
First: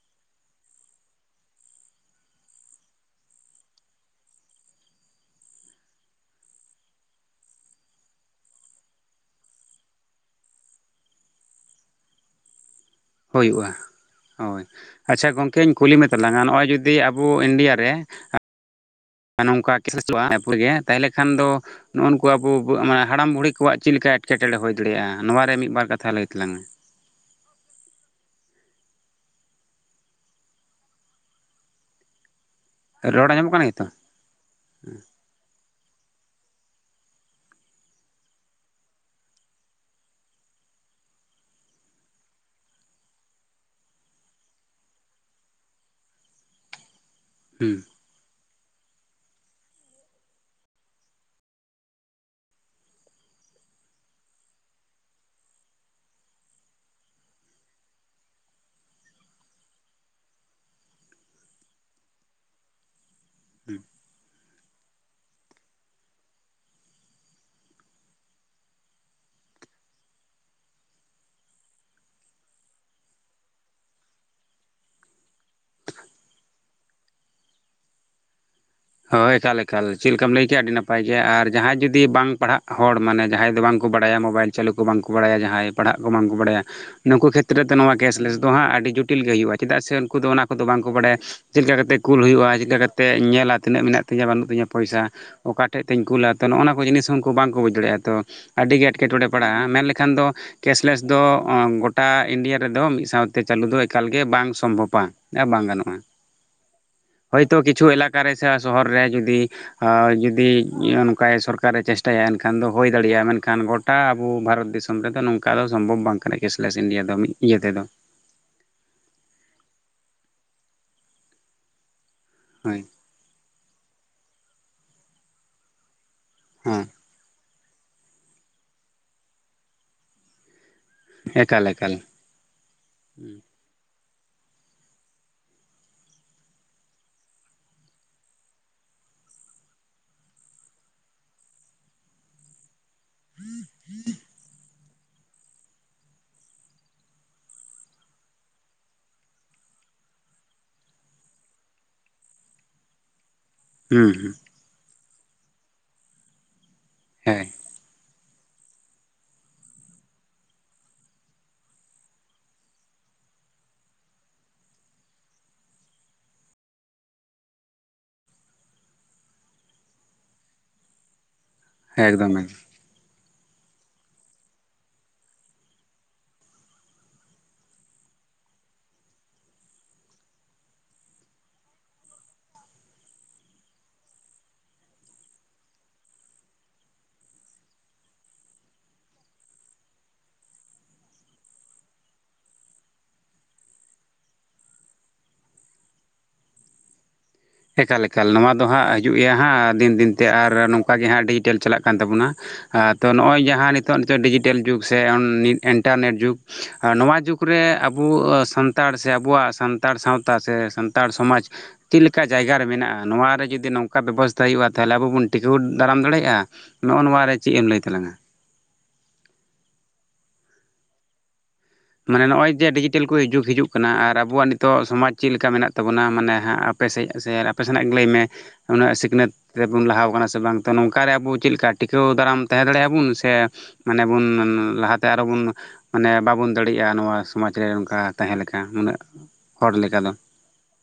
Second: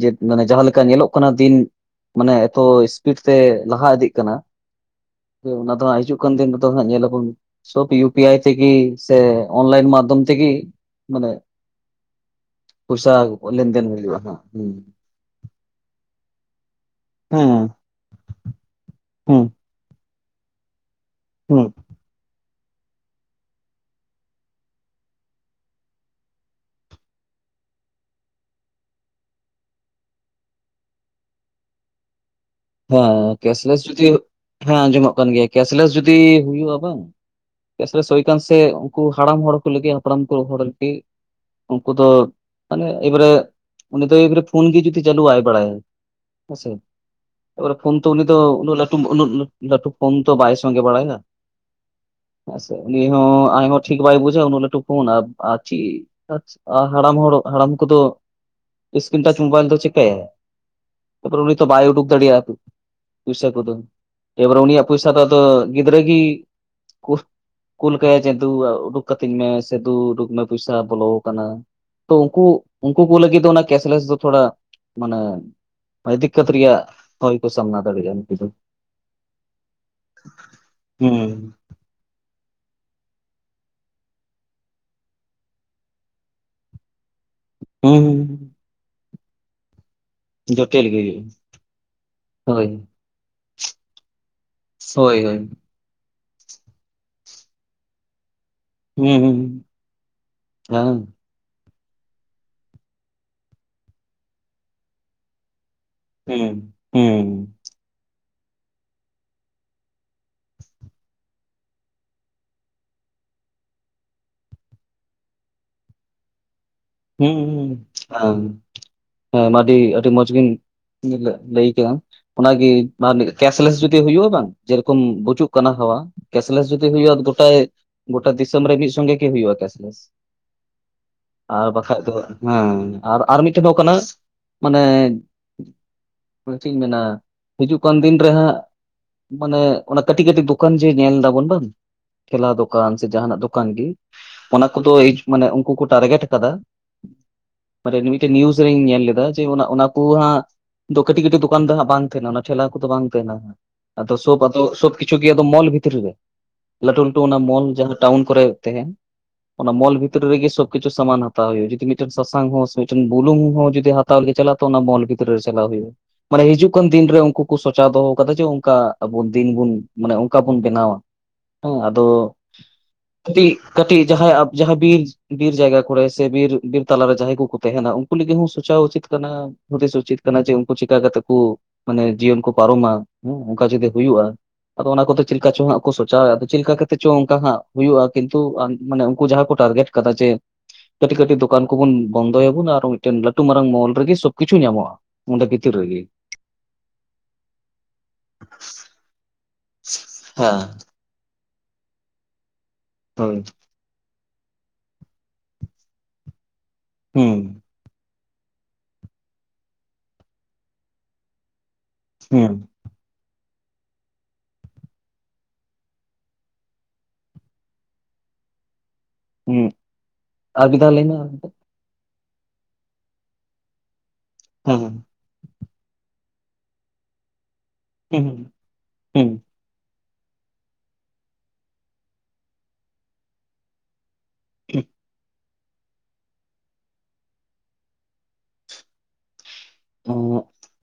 ᱡᱮ ᱢᱟᱱᱮ ᱡᱟᱦᱟᱸᱮᱠᱟ ᱧᱮᱞᱚᱜ ᱠᱟᱱᱟ ᱫᱤᱱ ᱢᱟᱱᱮ ᱮᱛᱚ ᱤᱥᱯᱤᱰ ᱛᱮ ᱞᱟᱦᱟ ᱤᱫᱤᱜ ᱠᱟᱱᱟ ᱮ ᱚᱱᱟ ᱫᱚ ᱦᱜ ᱦᱤᱡᱩᱜ ᱠᱟᱱ ᱫᱤᱱ ᱨᱮᱫᱚ ᱦᱟᱹ ᱧᱮᱞ ᱟᱵᱚᱱ ᱥᱚᱵ ᱤᱭᱩ ᱯᱤ ᱟᱭ ᱛᱮ ᱥᱮ ᱚᱱᱞᱟᱭᱤᱱ ᱢᱟᱫᱽᱫᱷᱚᱢ ᱛᱮ ᱢᱟᱱᱮ [inaudible] ᱯᱩᱥᱟ ᱞᱮᱱᱫᱮᱱᱼᱟ ᱦ ᱦᱩᱸ ᱟᱪᱷᱟ ᱜᱚᱝᱠᱮᱧ ᱠᱩᱞᱤ ᱢᱮ ᱛᱟᱞᱟᱝᱟ ᱱᱚᱜᱼᱚᱭ ᱡᱩᱫᱤ ᱟᱵᱚ ᱦᱮᱸ ᱤᱱᱰᱤᱭᱟ ᱨᱮ ᱦᱮᱸ ᱱᱚᱝᱠᱟᱚᱜᱼᱟᱯᱜᱮ ᱛᱟᱦᱚᱞᱮ ᱠᱷᱟᱱ ᱫᱚ ᱦᱮᱸ ᱱᱚᱜ-ᱚ ᱱᱩᱠᱩ ᱟᱵᱩ ᱵᱩ ᱢᱟᱱᱮ ᱦᱟᱲᱟᱢ ᱵᱩᱲᱦᱤ ᱠᱚᱣᱟᱜ ᱪᱤᱜ ᱞᱮᱠᱟ ᱮᱴᱠᱮᱴᱚᱬᱮ ᱦᱩᱭ ᱫᱟᱲᱮᱭᱟᱜ-ᱟ ᱱᱚᱣᱟ ᱨᱮ ᱢᱤᱫ ᱵᱟᱨ ᱠᱟᱛᱷᱟ ᱞᱟᱹᱭ ᱛᱟᱞᱟᱝ ᱢᱮ? ᱨᱚᱲ ᱦᱮᱸ ᱟᱸᱡᱚᱢᱚᱜ ᱠᱟᱱᱟ ᱠᱮᱥᱼᱞᱮᱥ ᱜᱮᱛᱚ ᱡᱩᱫᱤ ᱦᱮᱸ ᱟᱸᱡᱚᱢᱚᱜ ᱠᱟᱱ ᱜᱮᱭᱟ ᱠᱮᱥᱼᱞᱮᱥ ᱡᱩᱫᱤ ᱦᱩᱭᱩᱜ-ᱟ ᱵᱟᱝᱼᱼ ᱪᱮᱫᱟᱜ ᱥᱮ ᱥᱳᱭ ᱠᱟᱱ ᱥᱮ ᱩᱱᱠᱩ ᱦᱟᱲᱟᱢ ᱦᱚᱲ ᱠᱚ ᱞᱟᱹᱜᱤᱜ ᱦᱟᱯᱲᱟᱢ ᱠᱚ ᱦᱚᱲ ‌ᱞᱟᱹᱜᱤᱜ᱾ ᱩᱱᱠᱩ ᱫᱚ ᱢᱟᱱᱮ ᱮᱭ ᱵᱟᱨᱮ ᱩᱱᱤ ᱫᱚ ᱮᱭ ᱵᱟᱨᱮ ᱯᱷᱩᱱ ᱜᱮ ᱡᱩᱫᱤ ᱪᱟᱹᱞᱩ ᱵᱟᱭ ᱵᱟᱲᱟᱭᱟ᱾ ᱦᱮᱸᱥᱮ᱾ ᱳᱭ ᱦᱩᱸ ᱨᱚᱠᱚᱢ ᱛᱚ ᱩᱱᱤ ᱫᱚ ᱩᱱᱟᱹᱜ ᱞᱟᱹᱴᱩ ᱩᱱᱟᱹᱜ ᱞᱟᱹ ᱞᱟᱹᱴᱩ ᱯᱷᱳᱱ ᱛᱚ ᱵᱟᱭ ᱥᱚᱝᱜᱮ ᱵᱟᱲᱟᱭᱟ᱾ ᱦᱮᱸ ᱥᱮ ᱩᱱᱤ ᱦᱚᱸ ᱟᱡ ᱦᱚᱸ ᱴᱷᱤᱠ ᱵᱟᱭ ᱵᱩᱡᱟ ᱩᱱᱟᱹᱜ ᱞᱟᱹᱴᱩ ᱯᱷᱚᱱ ᱟ ᱟᱨ ᱪᱤᱜᱼᱼ ᱟᱪᱪᱷᱟ ᱦᱟᱲᱟᱢ ᱦᱚᱲ ᱦᱟᱲᱟᱢ ᱠᱚᱫᱚ ᱤᱥᱠᱨᱤᱱ ᱴᱟᱪ ᱢᱳᱵᱟᱭᱤᱞ ᱫᱚ ᱪᱤᱠᱟᱭᱟᱭ? ᱛᱟᱯᱚᱨᱮ ᱛᱚ ᱩᱱᱤ ᱵᱟᱭ ᱩᱰᱩᱠ ᱫᱟᱲᱤᱭᱟᱜᱼᱼ ᱯᱩᱭᱥᱟ ᱠᱩᱫᱚ ᱦᱩᱸ ᱮᱵᱟᱨᱮ ᱩᱱᱤ ᱭᱟᱜ ᱯᱚᱭᱥᱟ ᱫᱚ ᱟᱫᱚ ᱜᱤᱫᱽᱨᱟᱹ ᱜᱤᱼᱼ [unintelligible] ᱠᱩᱞ ᱠᱟᱭᱟᱮ ᱩᱰᱩᱠ ᱠᱟᱹᱛᱤᱧ ᱢᱮ ᱥ ᱫᱩ ᱩᱰᱩᱠ ᱢᱮ ᱯᱚᱭᱥᱟ ᱵᱚᱞᱚ ᱟᱠᱟᱱᱟ᱾ ᱛᱚ ᱩᱱᱠᱩ ᱩᱱᱠᱩ ᱠᱚ ᱞᱟᱹᱜᱤᱫ ᱫᱚ ᱚᱱᱟ ᱠᱮᱥᱼᱞᱮᱥ ᱫᱚ ᱛᱷᱚᱲᱟ ᱢᱟᱱᱮᱼᱼ ᱦᱚᱭ ᱫᱤᱠᱠᱚᱛ ᱨᱮᱭᱟᱜ ᱦᱚᱭ ᱠᱚ ᱥᱟᱢᱱᱟ ᱫᱟᱲᱮᱭᱟᱜ-ᱟ ᱱᱩᱠᱩ ᱫᱚ᱾ ᱦᱚᱭ ᱮᱠᱟᱞ ᱮᱠᱟᱞ ᱪᱮᱜ ᱞᱮᱠᱟᱢ ᱞᱟᱹᱭ ᱠᱮᱜ-ᱟ ᱟᱹᱰᱤ ᱱᱟᱯᱟᱭ ᱜᱮ ᱟᱨ ᱦᱩᱸ ᱡᱟᱦᱟᱸᱭ ᱡᱩᱫᱤ ᱵᱟᱝ ᱯᱟᱲᱦᱟᱜᱼᱼ ᱦᱚᱲ ᱢᱟᱱᱮ ᱡᱟᱦᱟᱸᱭ ᱫᱚ ᱵᱟᱝ ᱠᱚ ᱵᱟᱲᱟᱭᱟ ᱢᱳᱵᱟᱭᱤᱞ ᱪᱟᱹᱞᱩ ᱠᱚ ᱵᱟᱝᱠᱚ ᱵᱟᱲᱟᱭᱟ ᱡᱟᱦᱟᱸᱭ ᱯᱟᱲᱦᱟᱜ ᱠᱚ ᱵᱟᱝ ᱠᱚ ᱵᱟᱲᱟᱭᱟ᱾ ᱱᱩᱠᱩ ᱠᱷᱮᱛᱨᱚ ᱛᱮ ᱱᱚᱣᱟ ᱦᱩᱸ ᱠᱮᱥᱼᱞᱮᱥ ᱫᱚ ᱦᱟᱸᱜ ᱟᱹᱰᱤ ᱡᱩᱴᱤᱞ ᱜᱮ ᱦᱩᱭᱩᱜ-ᱟ᱾ ᱪᱤᱫᱟᱜ ᱥᱮ ᱩᱱᱠᱩ ᱫᱚ ᱚᱱᱟ ᱠᱩᱫᱚ ᱵᱟᱝ ᱡᱚᱴᱤᱞ ᱠᱚ ᱜᱮ ᱵᱟᱲᱟᱭᱟ ᱦᱩᱭᱩᱜᱼᱟ᱾ ᱪᱮᱜ ᱞᱮᱠᱟ ᱠᱟᱛᱮᱜ ᱠᱩᱞ ᱦᱩᱭᱩᱜ-ᱟ ᱦᱳᱭ ᱪᱮᱜ ᱞᱮᱠᱟ ᱠᱟᱛᱮᱜ ᱠᱚ ᱧᱮᱞᱟ᱾ ᱛᱤᱱᱟᱹᱜ ᱢᱮᱱᱟᱜ ᱛᱤᱧᱟ ᱵᱟᱱᱩᱜ ᱛᱤᱧᱟ ᱯᱚᱭᱥᱟ ᱦᱳᱭ ᱦᱳᱭ᱾ ᱚᱠᱟ ᱴᱷᱮᱡ ᱛᱤᱧ ᱠᱩᱞᱟ ᱛᱚ ᱱᱚᱜ-ᱚᱱᱟ ᱠᱚ ᱡᱤᱱᱤᱥ ᱦᱚᱸ ᱩᱱᱠᱩ ᱵᱟᱝ ᱠᱭ ᱵᱩᱡᱽ ᱫᱟᱲᱮᱭᱟᱜ-ᱟ ᱛᱚᱼᱼ ᱟᱹᱰᱤ ᱜᱮ ᱮᱴᱠᱮᱴᱚᱬᱮ ᱦᱩᱸ ᱯᱟᱲᱟᱜ-ᱟ ᱢᱮᱱ ᱞᱮᱠᱷᱟᱱ ᱫᱚ ᱠᱮᱥᱼᱞᱮᱥ ᱦᱮᱸ ᱫᱚ ᱚᱸ ᱜᱚᱴᱼᱼ ᱴᱟ ᱤᱱᱰᱤᱭᱟ ᱨᱮᱫᱚ ᱢᱤᱫ ᱥᱟᱶᱛᱮ ᱪᱟᱞᱩ ᱫᱚ ᱮᱠᱟᱞ ᱜᱮ ᱵᱟᱝ ᱥᱚᱢᱵᱷᱚᱯᱟ ‌ᱮᱸ ᱵᱟᱝ ᱜᱟᱱᱚᱜᱼᱼ ᱱᱚᱜᱼᱟ ᱦᱩᱸ ᱦᱩᱸ ᱦᱳᱭᱛᱚ ᱠᱤᱪᱷᱩ ᱮᱞᱟᱠᱟ ᱨᱮ ᱥᱮ ᱥᱚᱦᱚᱨ ᱨᱮ ᱡᱩᱫᱤᱼᱼ ᱟᱻ ᱡᱩᱫᱤᱡ ᱚᱱᱠᱟᱭ ᱥᱚᱨᱠᱟᱨᱮ ᱪᱮᱥᱴᱟᱭᱟ ᱮᱱᱠᱷᱟᱱ ᱫᱚ ᱦᱚᱭ ᱫᱟᱲᱮᱭᱟᱜ-ᱟ ᱢᱮᱱᱠᱷᱟᱱ ᱜᱚᱴᱼᱼᱼ ᱴᱟ ᱟᱵᱩ ᱵᱷᱟᱨᱚᱛ ᱫᱤᱥᱚᱢ ᱨᱮᱫᱚ ᱱᱚᱝᱠᱟ ᱫᱚ ᱥᱚᱢᱵᱷᱚᱵᱽ ᱵᱟᱝ ᱠᱟᱱᱟ ᱠᱮᱥᱼᱞᱮᱥ ᱤᱱᱰᱤᱭᱟ ᱫᱚ ᱢᱤᱫ ᱦᱩᱸ ᱤᱭᱟᱹ ᱛᱮᱫᱚ᱾ ᱦᱮᱸ ᱦᱮᱸ ᱟᱹᱰᱤ ᱟᱹᱰᱤ ᱢᱚᱸᱡᱽ ᱜᱤᱢ ᱢᱤᱞᱟᱹ ᱞᱟᱹᱭ ᱠᱟᱜᱼᱟ ᱚᱱᱟ ᱜᱤᱼᱼ ᱦᱳᱭ ᱵᱟ ᱢᱤᱫ ᱠᱮᱥᱼᱞᱮᱥ ᱡᱩᱫᱤ ᱦᱩᱭᱩᱜᱼᱟ ᱵᱟᱝ ᱡᱮ ᱨᱚᱠᱚᱢ ᱵᱩᱪᱩᱜ ᱠᱟᱱᱟ ᱦᱟᱣᱟᱼᱼ ᱠᱮᱥᱼᱞᱮᱥ ᱦᱮᱸ ᱡᱩᱫᱤ ᱦᱩᱭᱩᱜ-ᱟ ᱜᱚᱴᱟᱭ ᱜᱚᱴᱟ ᱫᱤᱥᱟᱹᱢ ᱨᱮ ᱢᱤᱫ ᱥᱚᱸᱜᱮ ᱜᱮ ᱦᱩᱭᱩᱜ-ᱟ ᱠᱮᱥᱼᱞᱮᱥ᱾ ᱮᱠᱟᱞ ᱟᱨ ᱮᱠᱟᱞ ᱵᱟᱠᱷᱟᱡ ᱫᱚ ᱦᱮᱸ ᱟᱨ ᱦᱩᱸ ᱟᱨ ᱢᱤᱫᱴᱮᱡ ᱫᱚ ᱠᱟᱱᱟ ᱢᱟᱱᱮ ᱼᱼ ᱚᱱᱮ ᱪᱤᱜ ᱤᱧ ᱢᱮᱱᱟ ᱦᱤᱡᱩᱜ ᱠᱟᱱ ᱫᱤᱱ ᱨᱮ ᱦᱟᱸᱜᱼᱼ ᱢᱟᱱᱮ ᱚᱱᱟ ᱠᱟᱹᱴᱤᱡ ᱠᱟᱹᱴᱤᱡ ᱫᱚᱠᱟᱱ ᱡᱮ ᱧᱮᱞ ᱫᱟᱵᱚᱱ ᱵᱟᱝ? ᱠᱮᱞᱟ ᱫᱚᱠᱟᱱ ᱥᱮ ᱡᱟᱦᱟᱸ ᱱᱟᱜ ᱫᱚᱠᱟᱱ ᱜᱮ, ᱚᱱᱟ ᱠᱚᱫᱚᱭ ᱢᱟᱱᱮ ᱩᱱᱠᱩ ᱠᱚ ᱴᱟᱨᱜᱮᱴᱼᱼ ᱠᱟᱫᱟ, ᱢᱟᱱᱮ ᱢᱤᱫᱴᱮᱱ ᱱᱤᱭᱩᱡ ᱨᱤᱧ ᱧᱮᱞ ᱞᱮᱫᱟ ᱡᱮ ᱚᱱᱟ ᱚᱱᱟ ᱠᱩ ᱦᱟᱸᱜᱼᱼ ᱫᱚ ᱠᱟᱹᱴᱤᱡ ᱠᱟᱹᱴᱤᱡ ᱫᱚᱠᱟᱱ ᱫᱚ ᱦᱟᱸᱜ ᱵᱟᱝ ᱛᱮᱦᱮᱱᱟ ᱚᱱᱟ ᱴᱷᱮᱞᱟ ᱠᱩᱫᱚ ᱵᱟᱝ ᱛᱮᱦᱮᱱᱟ ᱾ ᱦᱩᱸ ᱟᱫᱚ ᱦᱮᱸ ᱥᱳᱵᱽ ᱟᱫᱚ ᱥᱚᱵᱽ ᱠᱤᱪᱷᱩ ᱜᱮ ᱟᱫᱚ ᱢᱚᱞ ᱵᱷᱤᱛᱨᱤ ᱨᱮ ᱞᱟᱹᱴᱩ ᱞᱟᱹᱴᱩ ᱚᱱᱟ ᱢᱚᱞ ᱦᱮᱸ ᱡᱟᱦᱟᱸᱼᱼ ᱴᱟᱣᱩᱱ ᱠᱚᱨᱮ ᱛᱮᱦᱮᱸᱱ ᱚᱱᱟ ᱢᱚᱞ ᱵᱷᱤᱛᱨᱤ ᱨᱮᱜᱮ ᱠᱤᱪᱷᱩᱥᱼᱼ ᱥᱟᱢᱟᱱ ᱦᱟᱛᱟᱣ ᱦᱩᱭᱩᱜ-ᱟ ᱡᱩᱫᱤ ᱢᱤᱫᱴᱮᱡ ᱥᱟᱥᱟᱝ ᱦᱚᱸ ᱥᱮ ᱢᱤᱫᱴᱮᱱ ᱵᱩᱞᱩᱝ ᱦᱚᱸ ᱡᱩᱫᱤ ᱦᱟᱛᱟᱣ ᱞᱟᱹᱜᱤᱫ ᱪᱟᱞᱟᱜ-ᱟ ᱛᱚ ᱚᱱᱟ ᱢᱚᱞ ᱵᱷᱤᱛᱨᱤ ᱨᱮ ᱪᱟᱞᱟᱣ‌ ᱦᱩᱭᱩᱜ-ᱟ᱾ ᱢᱟᱱᱮ ᱦᱤᱡᱩᱜ ᱠᱟᱱ ᱫᱤᱱ ᱨᱮ ᱩᱱᱠᱩ ᱠᱚ ᱥᱚᱪᱟᱣ ᱫᱚᱦᱚᱣ ᱠᱟᱫᱟ ᱡᱮ ᱚᱱᱠᱟ ᱟᱵᱩ ᱫᱤᱱ ᱵᱩᱱ ᱢᱟᱱᱮ ᱚᱱᱠᱟ ᱵᱩᱱ ᱵᱮᱱᱟᱣᱟ᱾ ᱦᱮᱸ ᱮᱠᱫᱚᱢ ᱟᱫᱚ ᱮᱠᱫᱚᱢ ᱠᱟᱹᱴᱤᱡ, ᱠᱟᱹᱴᱤᱡ ᱡᱟᱦᱟᱸᱭ ᱡᱟᱦᱟᱸ ᱵᱤᱨ ᱵᱤᱨ ᱡᱟᱭᱜᱟ ᱠᱚᱼᱼ ᱠᱚᱨᱮ ᱥᱮ ᱵᱤᱨ ᱵᱤᱨ ᱛᱟᱞᱟ ᱨᱮ ᱡᱟᱦᱟᱸᱭ ᱠᱩᱠᱩ ᱛᱮᱦᱮᱱᱟ ᱩᱱᱠᱩ ᱞᱟᱹᱜᱤᱜ ᱦᱚᱸ ᱥᱩᱪᱟᱣ ᱩᱪᱤᱛ ᱠᱟᱱᱟᱼᱼ ᱦᱩᱫᱤᱥ ᱩᱪᱤᱛ ᱠᱟᱱᱟ ᱡᱮ ᱩᱱᱠᱩ ᱪᱤᱠᱟ ᱠᱟᱛᱮᱜ ᱠᱚ ᱢᱟᱱᱮ ᱡᱤᱭᱚᱱ ᱠᱚ ᱯᱟᱨᱚᱢᱟ, ᱦᱮᱸ ᱚᱱᱠᱟ ᱡᱩᱫᱤ ᱦᱩᱭᱩᱜ-ᱟᱼᱼ ᱟᱫᱚ ᱚᱱᱟ ᱠᱚᱛᱮ ᱪᱮᱜ ᱞᱮᱠᱟ ᱪᱚ ᱦᱟᱸᱜ ᱠᱚ ᱥᱚᱪᱟᱣᱮᱜ ᱟᱫᱚ ᱪᱮᱜ ᱞᱮᱠᱟ ᱠᱟᱛᱮᱜ ᱪᱚ ᱚᱱᱠᱟ ᱦᱟᱸᱜ ᱦᱩᱭᱩᱜ-ᱟ ᱠᱤᱱᱛᱩ ᱟᱸ ᱢᱟᱱᱮ ᱩᱱᱠᱩ ᱡᱟᱦᱟᱸ ᱠᱚ ᱴᱟᱨᱜᱮᱴᱼᱼ ᱠᱟᱫᱟ ‌ᱡᱮᱼᱼ ᱠᱟᱹᱴᱤᱡ ᱠᱟᱹᱴᱤᱡ ᱫᱚᱠᱟᱱ ᱠᱩᱵᱚᱞᱩᱱ ᱵᱚᱱ ᱵᱚᱱᱫᱚᱭᱟ ᱵᱩᱱ ᱟᱨ ᱢᱤᱫᱴᱮᱱ ᱞᱟᱹᱴᱩ ᱢᱟᱨᱟᱝ ᱢᱚᱞ ᱨᱮᱜᱮ ᱥᱚᱵᱽ ᱠᱤᱪᱷᱩ ᱧᱟᱢᱚᱜ-ᱟ᱾ ᱚᱱᱰᱮ ᱵᱷᱤᱛᱤᱨ ᱨᱮᱜᱮ᱾ ᱮᱠᱟᱞ ᱮᱠᱟᱞ ᱱᱚᱣᱟ ᱫᱚ ᱦᱟᱸᱜ ᱦᱟᱹᱡᱩᱜ ᱜᱮᱭᱟ ᱦᱟᱸᱜ ᱫᱤᱱ ᱫᱤᱱ ᱛᱮ ᱟᱨ ᱦᱮᱸ ᱱᱚᱝ ᱚᱝᱠᱟ ᱜᱮ ᱦᱟᱸᱜ ᱰᱤᱡᱤᱴᱮᱞ ᱪᱟᱞᱟᱜ ᱠᱟᱱ ᱛᱟᱵᱚᱱᱟ ᱦᱟᱸᱜ ᱛᱚ ᱦᱳᱭ ᱱᱚᱜ-ᱚᱭ ᱡᱟᱦᱟᱸ ᱱᱤᱛ ᱱᱤᱛᱚᱜ ᱱᱤᱛᱚᱜ ᱰᱤᱡᱤᱴᱮᱞ ᱡᱩᱜᱽ ᱥᱮ ᱚᱱ ᱱᱤ ᱤᱱᱴᱟᱨᱱᱮᱴ ᱡᱩᱜᱽ ᱟ ᱱᱚᱣᱟ ᱦᱩᱸ ᱡᱩᱜᱽ ᱨᱮ ᱟᱵᱩ ᱥᱟᱱ ᱛᱟᱲ ᱥᱮ ᱟᱵᱚᱣᱟᱜ ᱥᱟᱱᱛᱟᱲ ᱥᱟᱶᱛᱟ ᱥᱮ ᱥᱟᱱᱛᱟᱲ ᱥᱚᱢᱟᱡᱽᱼᱼ ᱠᱟ ᱦᱩᱸ ᱡᱟᱭᱜᱟ ᱨᱮ ᱢᱮᱱᱟᱜ-ᱟ ᱱᱚᱣᱟ ᱨᱮ ᱡᱩᱫᱤ ᱱᱚᱝᱼᱼ ᱚᱠᱟ ᱵᱮᱵᱚᱥᱛᱟ ᱦᱩᱭᱩᱜᱼᱟ ᱛᱟᱦᱚᱞᱮ ᱟᱵᱚ ᱵᱚᱱ ᱴᱤᱠᱟᱹᱣ ᱫᱟᱲᱟᱢ ᱫᱟᱲᱮᱭᱟᱜᱼᱟ ᱱᱚᱜᱼᱚ ᱱᱚᱣᱟᱨᱮ ᱪᱮᱜ ᱮᱢ ᱞᱟᱹᱭ ᱛᱟᱞᱟᱝᱟ? ᱦᱩᱸ ᱟᱨ ᱵᱤᱫ ᱫᱷᱟᱣ ᱞᱮᱭᱢᱮ᱾ ᱢᱟᱱᱮ ᱱᱚᱜᱼᱚᱭ ᱡᱮ ᱰᱤᱡᱤᱴᱮᱞ ᱠᱚ ᱡᱩᱜᱽ ᱦᱤᱡᱩᱜ ᱠᱟᱱᱟ ᱟᱨ ᱟᱵᱚᱣᱟᱜ ᱦᱮᱸ ᱱᱤᱛᱚᱜ ᱦᱮᱸ ᱥᱚᱢᱟᱡᱽ ᱪᱤᱫ ᱞᱮᱠᱟ ᱢᱮᱱᱟᱜ ᱛᱟᱵᱚᱱᱟ ᱢᱟᱱᱮ ᱦᱟᱸᱜ ᱟᱯᱮᱥᱮᱡ ᱥᱮ ᱟᱯᱮ ᱥᱮᱱᱟᱜ ᱜᱮ ᱞᱟᱹᱭᱢᱮ ᱦᱩᱸ ᱦᱩᱸ ᱩᱱᱟᱹᱜ ᱦᱩᱸ ᱥᱤᱠᱷᱱᱟᱹᱛ ᱨᱮ ᱵᱚᱱ ᱞᱟᱦᱟᱣ ᱠᱟᱱᱟ ᱥᱮ ᱵᱟᱝ ᱱᱚᱝᱠᱟᱨᱮ ᱟᱵᱚ ᱪᱮᱜᱞᱮᱠᱟ ᱴᱤᱠᱟᱹᱣ ᱫᱟᱨᱟᱢ ᱛᱮᱦᱮᱸ ᱫᱟᱲᱮᱭᱟᱜ ᱟᱵᱚᱱ ᱥᱮ ᱢᱟᱱᱮ ᱵᱚᱱ ᱞᱟᱦᱟᱛᱮ ᱟᱨ ᱵᱚᱱ ᱢᱟᱱᱮ ᱵᱟᱵᱚᱱ ᱫᱟᱲᱮᱜᱼᱟ ᱱᱚᱣᱟ ᱥᱚᱢᱟᱡᱽ ᱨᱮ ᱱᱚᱝᱠᱟ ᱛᱟᱦᱮᱸ ᱞᱮᱠᱟ ᱱᱩᱱᱟᱹᱜ ᱦᱚᱲ ᱞᱮᱠᱟ ᱫᱚ᱾ [unintelligible]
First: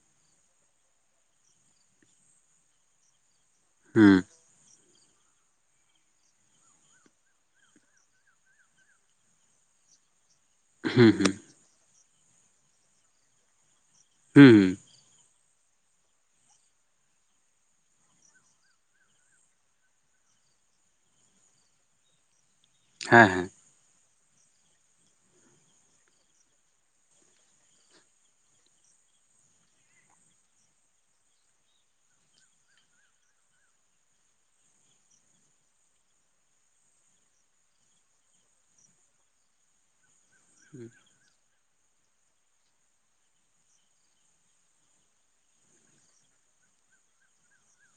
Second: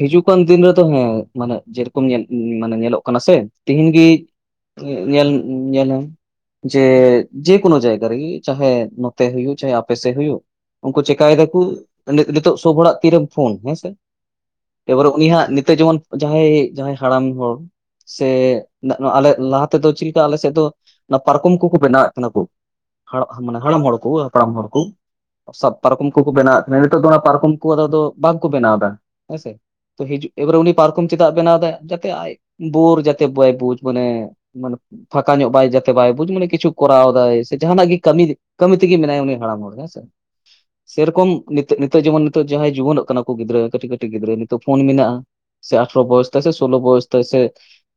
ᱦᱤᱡᱩᱜ ᱠᱟᱱ ᱫᱤᱱ ᱨᱮᱫᱚ ᱦᱮᱸ ᱢᱟᱱᱮ ᱡᱮᱨᱚᱠᱚᱢ ᱧᱮᱞ ᱢᱟᱱᱮ ᱧᱮᱞᱚᱜ ᱠᱟᱱᱟ ᱥᱮ, ᱛᱤᱦᱤᱧ ᱜᱤ ᱦᱩᱸ ᱧᱮᱞ ᱧᱮᱞᱟᱢ᱾ ᱡᱮ ᱡᱮᱠᱳᱱᱳ ᱡᱟᱭᱜᱟ ᱨᱮᱜᱤ ᱪᱟᱦᱟᱭᱮ ᱱᱚᱛᱮ ᱦᱩᱭᱩᱜ ᱪᱟᱦᱮ ᱟᱯᱮᱥᱮ ᱦᱩᱭᱩᱜ᱾ ᱩᱱᱠᱩ ᱦᱩᱸ ᱪᱮᱠᱟᱭ ᱦᱩᱸ ᱫᱟᱠᱩ ᱱᱤᱛ ᱱᱤᱛᱚᱜ ᱥᱳᱵᱽ ᱦᱚᱲᱟᱜ ᱛᱤᱨᱮ ᱯᱷᱳᱱ ᱦᱮᱸᱥᱮ᱾ ᱦᱩᱸ ᱦᱩᱸ᱾ ᱮᱵᱟᱨᱮ ᱩᱱᱤ ᱦᱟᱸᱜ ᱱᱤᱛᱚᱜ ᱡᱮᱢᱚᱱ ᱡᱟᱦᱟᱸᱭ ᱡᱟᱦᱟᱸᱭ ᱦᱟᱲᱟᱢ ᱦᱚᱲ ᱥᱮ ᱟᱞᱮ ᱞᱟᱦᱟ ᱛᱮᱫᱚ ᱪᱤᱞᱠᱟ ᱟᱞᱮᱥᱮᱜ ᱫᱚ ᱱᱟ ᱯᱟᱨᱠᱚᱢ ᱠᱚᱠᱚ ᱵᱮᱱᱟᱣᱮᱫ ᱛᱟᱦᱮᱱᱟ ᱠᱚ᱾ ᱦᱮᱸ ᱦᱟᱲᱟᱜ ᱦᱮᱸ ᱢᱟᱱᱮ ᱦᱟᱲᱟᱢ ᱦᱚᱲ ᱠᱚ᱾ ᱦᱟᱲᱟᱢ ᱦᱚᱲ ᱠᱩ ᱥᱟᱵ ᱯᱟᱨᱠᱚᱢ ᱠᱚᱠᱚ ᱵᱮᱱᱟᱣᱮᱫ ᱛᱟᱦᱮᱸ ᱱᱤᱛᱚᱜ ᱫᱚ ᱚᱱᱟ ᱯᱟᱨᱠᱚᱢ ᱠᱚ ᱟᱫᱚ ᱫᱚ ᱵᱟᱝᱠᱚ ᱵᱮᱱᱟᱣ ᱫᱟ ᱦᱮᱸ ᱥᱮ᱾ ᱛᱚ ᱦᱤᱡᱩᱜ ᱮᱵᱟᱨᱮ ᱩᱱᱤ ᱯᱟᱨᱠᱚᱢ ᱪᱮᱫᱟᱜ ᱵᱮᱱᱟᱣ ᱫᱟᱭ ᱡᱟᱛᱮ ᱟᱡ ᱵᱳᱨ ᱡᱟᱛᱮ ᱵᱟᱭ ᱵᱩᱡᱽ ᱢᱟᱱᱮ ᱢᱟᱱᱮ ᱯᱷᱟᱸᱠᱟ ᱧᱚᱜ ᱵᱟᱭ ᱡᱟᱛᱮ ᱵᱟᱭ ᱵᱩᱡᱽ ᱢᱟᱱᱮ ᱠᱤᱪᱷᱩ ᱠᱚᱨᱟᱣ ᱫᱟᱭ ᱥᱮ ᱡᱟᱦᱟᱱᱟᱜ ᱜᱤ ᱠᱟᱹᱢᱤ ᱠᱟᱹᱢᱤ ᱛᱤᱜᱤ ᱢᱮᱱᱟᱭᱟ ᱩᱱᱤ ᱦᱟᱲᱟᱢ ᱦᱚᱲ ᱦᱮᱸᱥᱮ ᱥᱮᱨᱚᱠᱚᱢ ᱱᱤᱛᱚᱜ ᱱᱤᱛᱚᱜ ᱡᱮᱢᱚᱱ ᱱᱤᱛᱚᱜ ᱡᱟᱦᱟᱸᱭ ᱡᱩᱭᱟᱱᱚᱜ ᱠᱟᱱᱟ ᱠᱚ ᱜᱤᱫᱽᱨᱟᱹ ᱠᱟᱹᱴᱤᱜ ᱠᱟᱹᱴᱤᱜ ᱜᱤᱫᱽᱨᱟᱹ ᱱᱤᱛᱚᱜ ᱯᱷᱳᱱ ᱢᱮᱱᱟᱜᱼᱟ, ᱥᱮ ᱟᱴᱷᱨᱚ ᱵᱚᱭᱚᱥ ᱛᱮᱥᱮ ᱥᱳᱞᱳ ᱵᱚᱭᱮᱥ ᱛᱮ ᱥᱮ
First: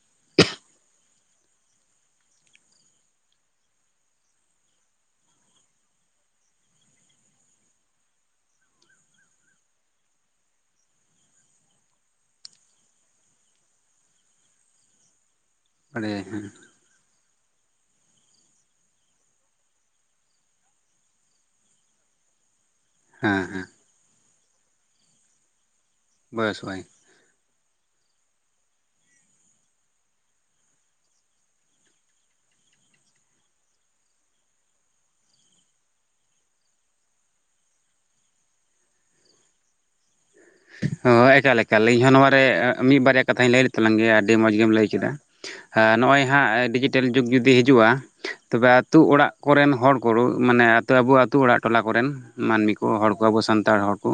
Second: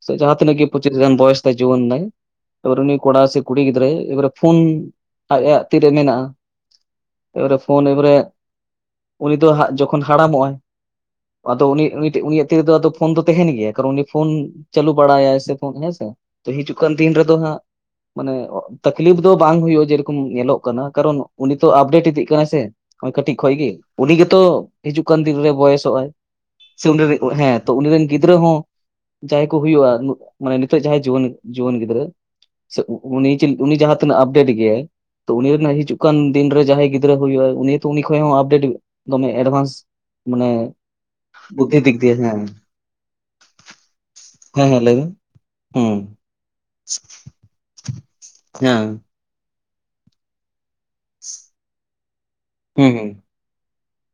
ᱥᱮ ᱡᱟᱦᱟᱸ ᱛᱤᱱᱟᱹᱜ ᱜᱮ ᱯᱚᱪᱤᱥ ᱜᱟᱱ ᱵᱚᱭᱚᱥ ᱛᱟᱭ ᱡᱩᱭᱟᱹᱱ ᱱᱟᱭ᱾ ᱛᱚᱨᱚᱱᱤ ᱠᱚᱲᱟ ᱥᱮ ᱠᱩᱲᱤ ᱜᱤᱫᱽᱨᱟᱹᱭ ᱮᱵᱟᱨᱮ ᱯᱷᱳᱱ ᱟᱡᱭᱟᱜ ᱛᱤᱨᱮ ᱢᱮᱱᱟᱜᱼᱟ᱾ ᱮᱵᱟᱨᱮ ᱯᱷᱳᱱ ᱮᱵᱟᱨᱮ ᱩᱱᱤ ᱫᱚ ᱦᱟᱸᱜ ᱡᱚᱠᱷᱚᱱ ᱦᱟᱲᱟᱢᱚᱜ ᱟᱭ᱾ ᱟᱫᱚ ᱩᱱᱤ ᱩᱱᱤᱴᱮᱜ ᱩᱱᱤᱭᱟᱜ ᱛᱤᱨᱮᱫᱚ ᱟᱫᱚ ᱯᱷᱳᱱ ᱫᱚ ᱛᱮᱦᱮᱱ ᱜᱮᱭᱟ ᱠᱟᱨᱚᱱ ᱩᱱᱤ ᱯᱷᱳᱱ ᱪᱟᱹᱞᱩ ᱵᱟᱲᱟᱭᱟᱭ ᱥᱮ ᱯᱷᱳᱱ ᱦᱮᱸᱥᱮ ᱵᱟᱲᱟᱭ ᱦᱮᱸ ᱛᱚ ᱦᱤᱡᱩᱜ ᱠᱟᱱ ᱫᱤᱱ ᱨᱮᱫᱚ ᱦᱟᱸᱜ ᱢᱟᱱᱮ ᱛᱟᱠᱞᱤᱯ ᱫᱚ ᱵᱟᱝ ᱦᱳᱭᱳᱜᱼᱟ᱾ ᱡᱮᱨᱚᱠᱚᱢ ᱧᱮᱞᱚᱜ ᱠᱟᱱᱟ ᱠᱟᱨᱚᱱ ᱩᱱᱤ ᱛᱚ ᱟᱯᱰᱮᱴ ᱤᱫᱤᱜ ᱠᱟᱱᱟᱭ ᱥᱮ᱾ ᱦᱚᱜᱼᱚᱭ ᱠᱟᱹᱴᱤᱡ ᱦᱮᱸ ᱠᱷᱚᱡ ᱦᱮᱸ ᱜᱮ ᱩᱱᱤ ᱜᱮᱛᱚ ᱦᱤᱡᱩᱜ ᱠᱟᱱ ᱫᱤᱱ ᱨᱮ ᱵᱚᱭᱮᱥᱚᱜᱟᱭ ᱵᱚᱭᱚᱥᱚᱜ ᱟᱹᱧ ᱥᱮ ᱩᱱᱤ ᱨᱤᱱᱤᱡ ᱦᱮᱸ ᱛᱚ ᱩᱱ ᱨᱮᱱ ᱜᱤᱫᱽᱨᱟᱹ ᱦᱚᱸ ᱡᱟᱦᱟᱸᱭ ᱠᱚ ᱦᱩᱭᱩᱜᱼᱟ᱾ ᱢᱟᱱᱮ ᱱᱤᱛᱚᱜ ᱡᱟᱦᱟᱸᱭ ᱡᱩᱣᱟᱹᱱ ᱡᱩᱣᱟᱹᱱ ᱜᱤᱫᱽᱨᱟᱹ ᱥᱮᱜ ᱩᱱᱤ ᱪᱤᱞ ᱩᱱᱤ ᱡᱟᱦᱟᱸ ᱛᱤᱱᱟᱹᱜ ᱟᱯᱰᱮᱴ ᱜᱮᱭᱟᱭ᱾ ᱛᱚ ᱩᱱᱤ ᱨᱮᱱᱟᱜ ᱦᱤᱡᱩᱜ ᱠᱟᱱ ᱫᱤᱱᱨᱮ ᱡᱟᱦᱟᱸᱭ ᱜᱤᱫᱽᱨᱟᱹ ᱠᱚ ᱦᱩᱭᱩᱜᱼᱟ ᱩᱱᱤ ᱛᱚ ᱩᱱᱤ ᱠᱷᱚᱡ ᱦᱚᱸ ᱟᱯᱰᱮᱴ ᱫᱚᱢᱮ ᱮᱰᱵᱷᱟᱱᱥ ᱢᱟᱱᱮ ᱦᱳᱭ ᱵᱩᱫᱽᱫᱷᱤ ᱫᱤᱠ ᱮᱠᱟᱞᱮᱠᱟᱞᱤᱧ ᱦᱚᱸ ᱫᱤᱭᱮ ᱦᱮᱸ ᱱᱚᱭᱟᱨᱮ ᱢᱤᱜ ᱵᱟᱨᱭᱟ ᱠᱟᱛᱷᱟᱧ ᱞᱟᱹᱭ ᱞᱮᱛᱞᱟᱝ ᱜᱮᱭᱟ ᱟᱹᱰᱤ ᱢᱚᱸᱡᱽ ᱦᱮᱸ ᱜᱮᱢ ᱦᱮᱸ ᱞᱟᱹᱭ ᱵᱤᱱ ᱠᱮᱫᱟ᱾ ᱦᱩᱸ ᱱᱚᱜᱼᱚᱭ ᱦᱟᱸᱜ ᱰᱤᱡᱤᱴᱮᱞ ᱡᱩᱜᱽ ᱡᱩᱫᱤ ᱦᱤᱡᱩᱜᱼᱟ᱾ ᱛᱚᱵᱮ ᱟᱹᱛᱩ ᱦᱮᱸ ᱚᱲᱟᱜ ᱠᱚᱨᱮᱱ ᱦᱚᱲ ᱠᱚ ᱠᱳᱨᱳ ᱢᱟᱱᱮ ᱟᱛᱳ ᱟᱵᱚ ᱟᱛᱳ ᱚᱲᱟᱜ ᱴᱚᱞᱟ ᱠᱚᱨᱮᱱ ᱢᱟᱹᱱᱢᱤ ᱠᱚ ᱦᱩᱸ ᱦᱚᱲ ᱠᱚ ᱟᱵᱚ ᱥᱟᱱᱛᱟᱲ ᱦᱚᱲ ᱠᱚ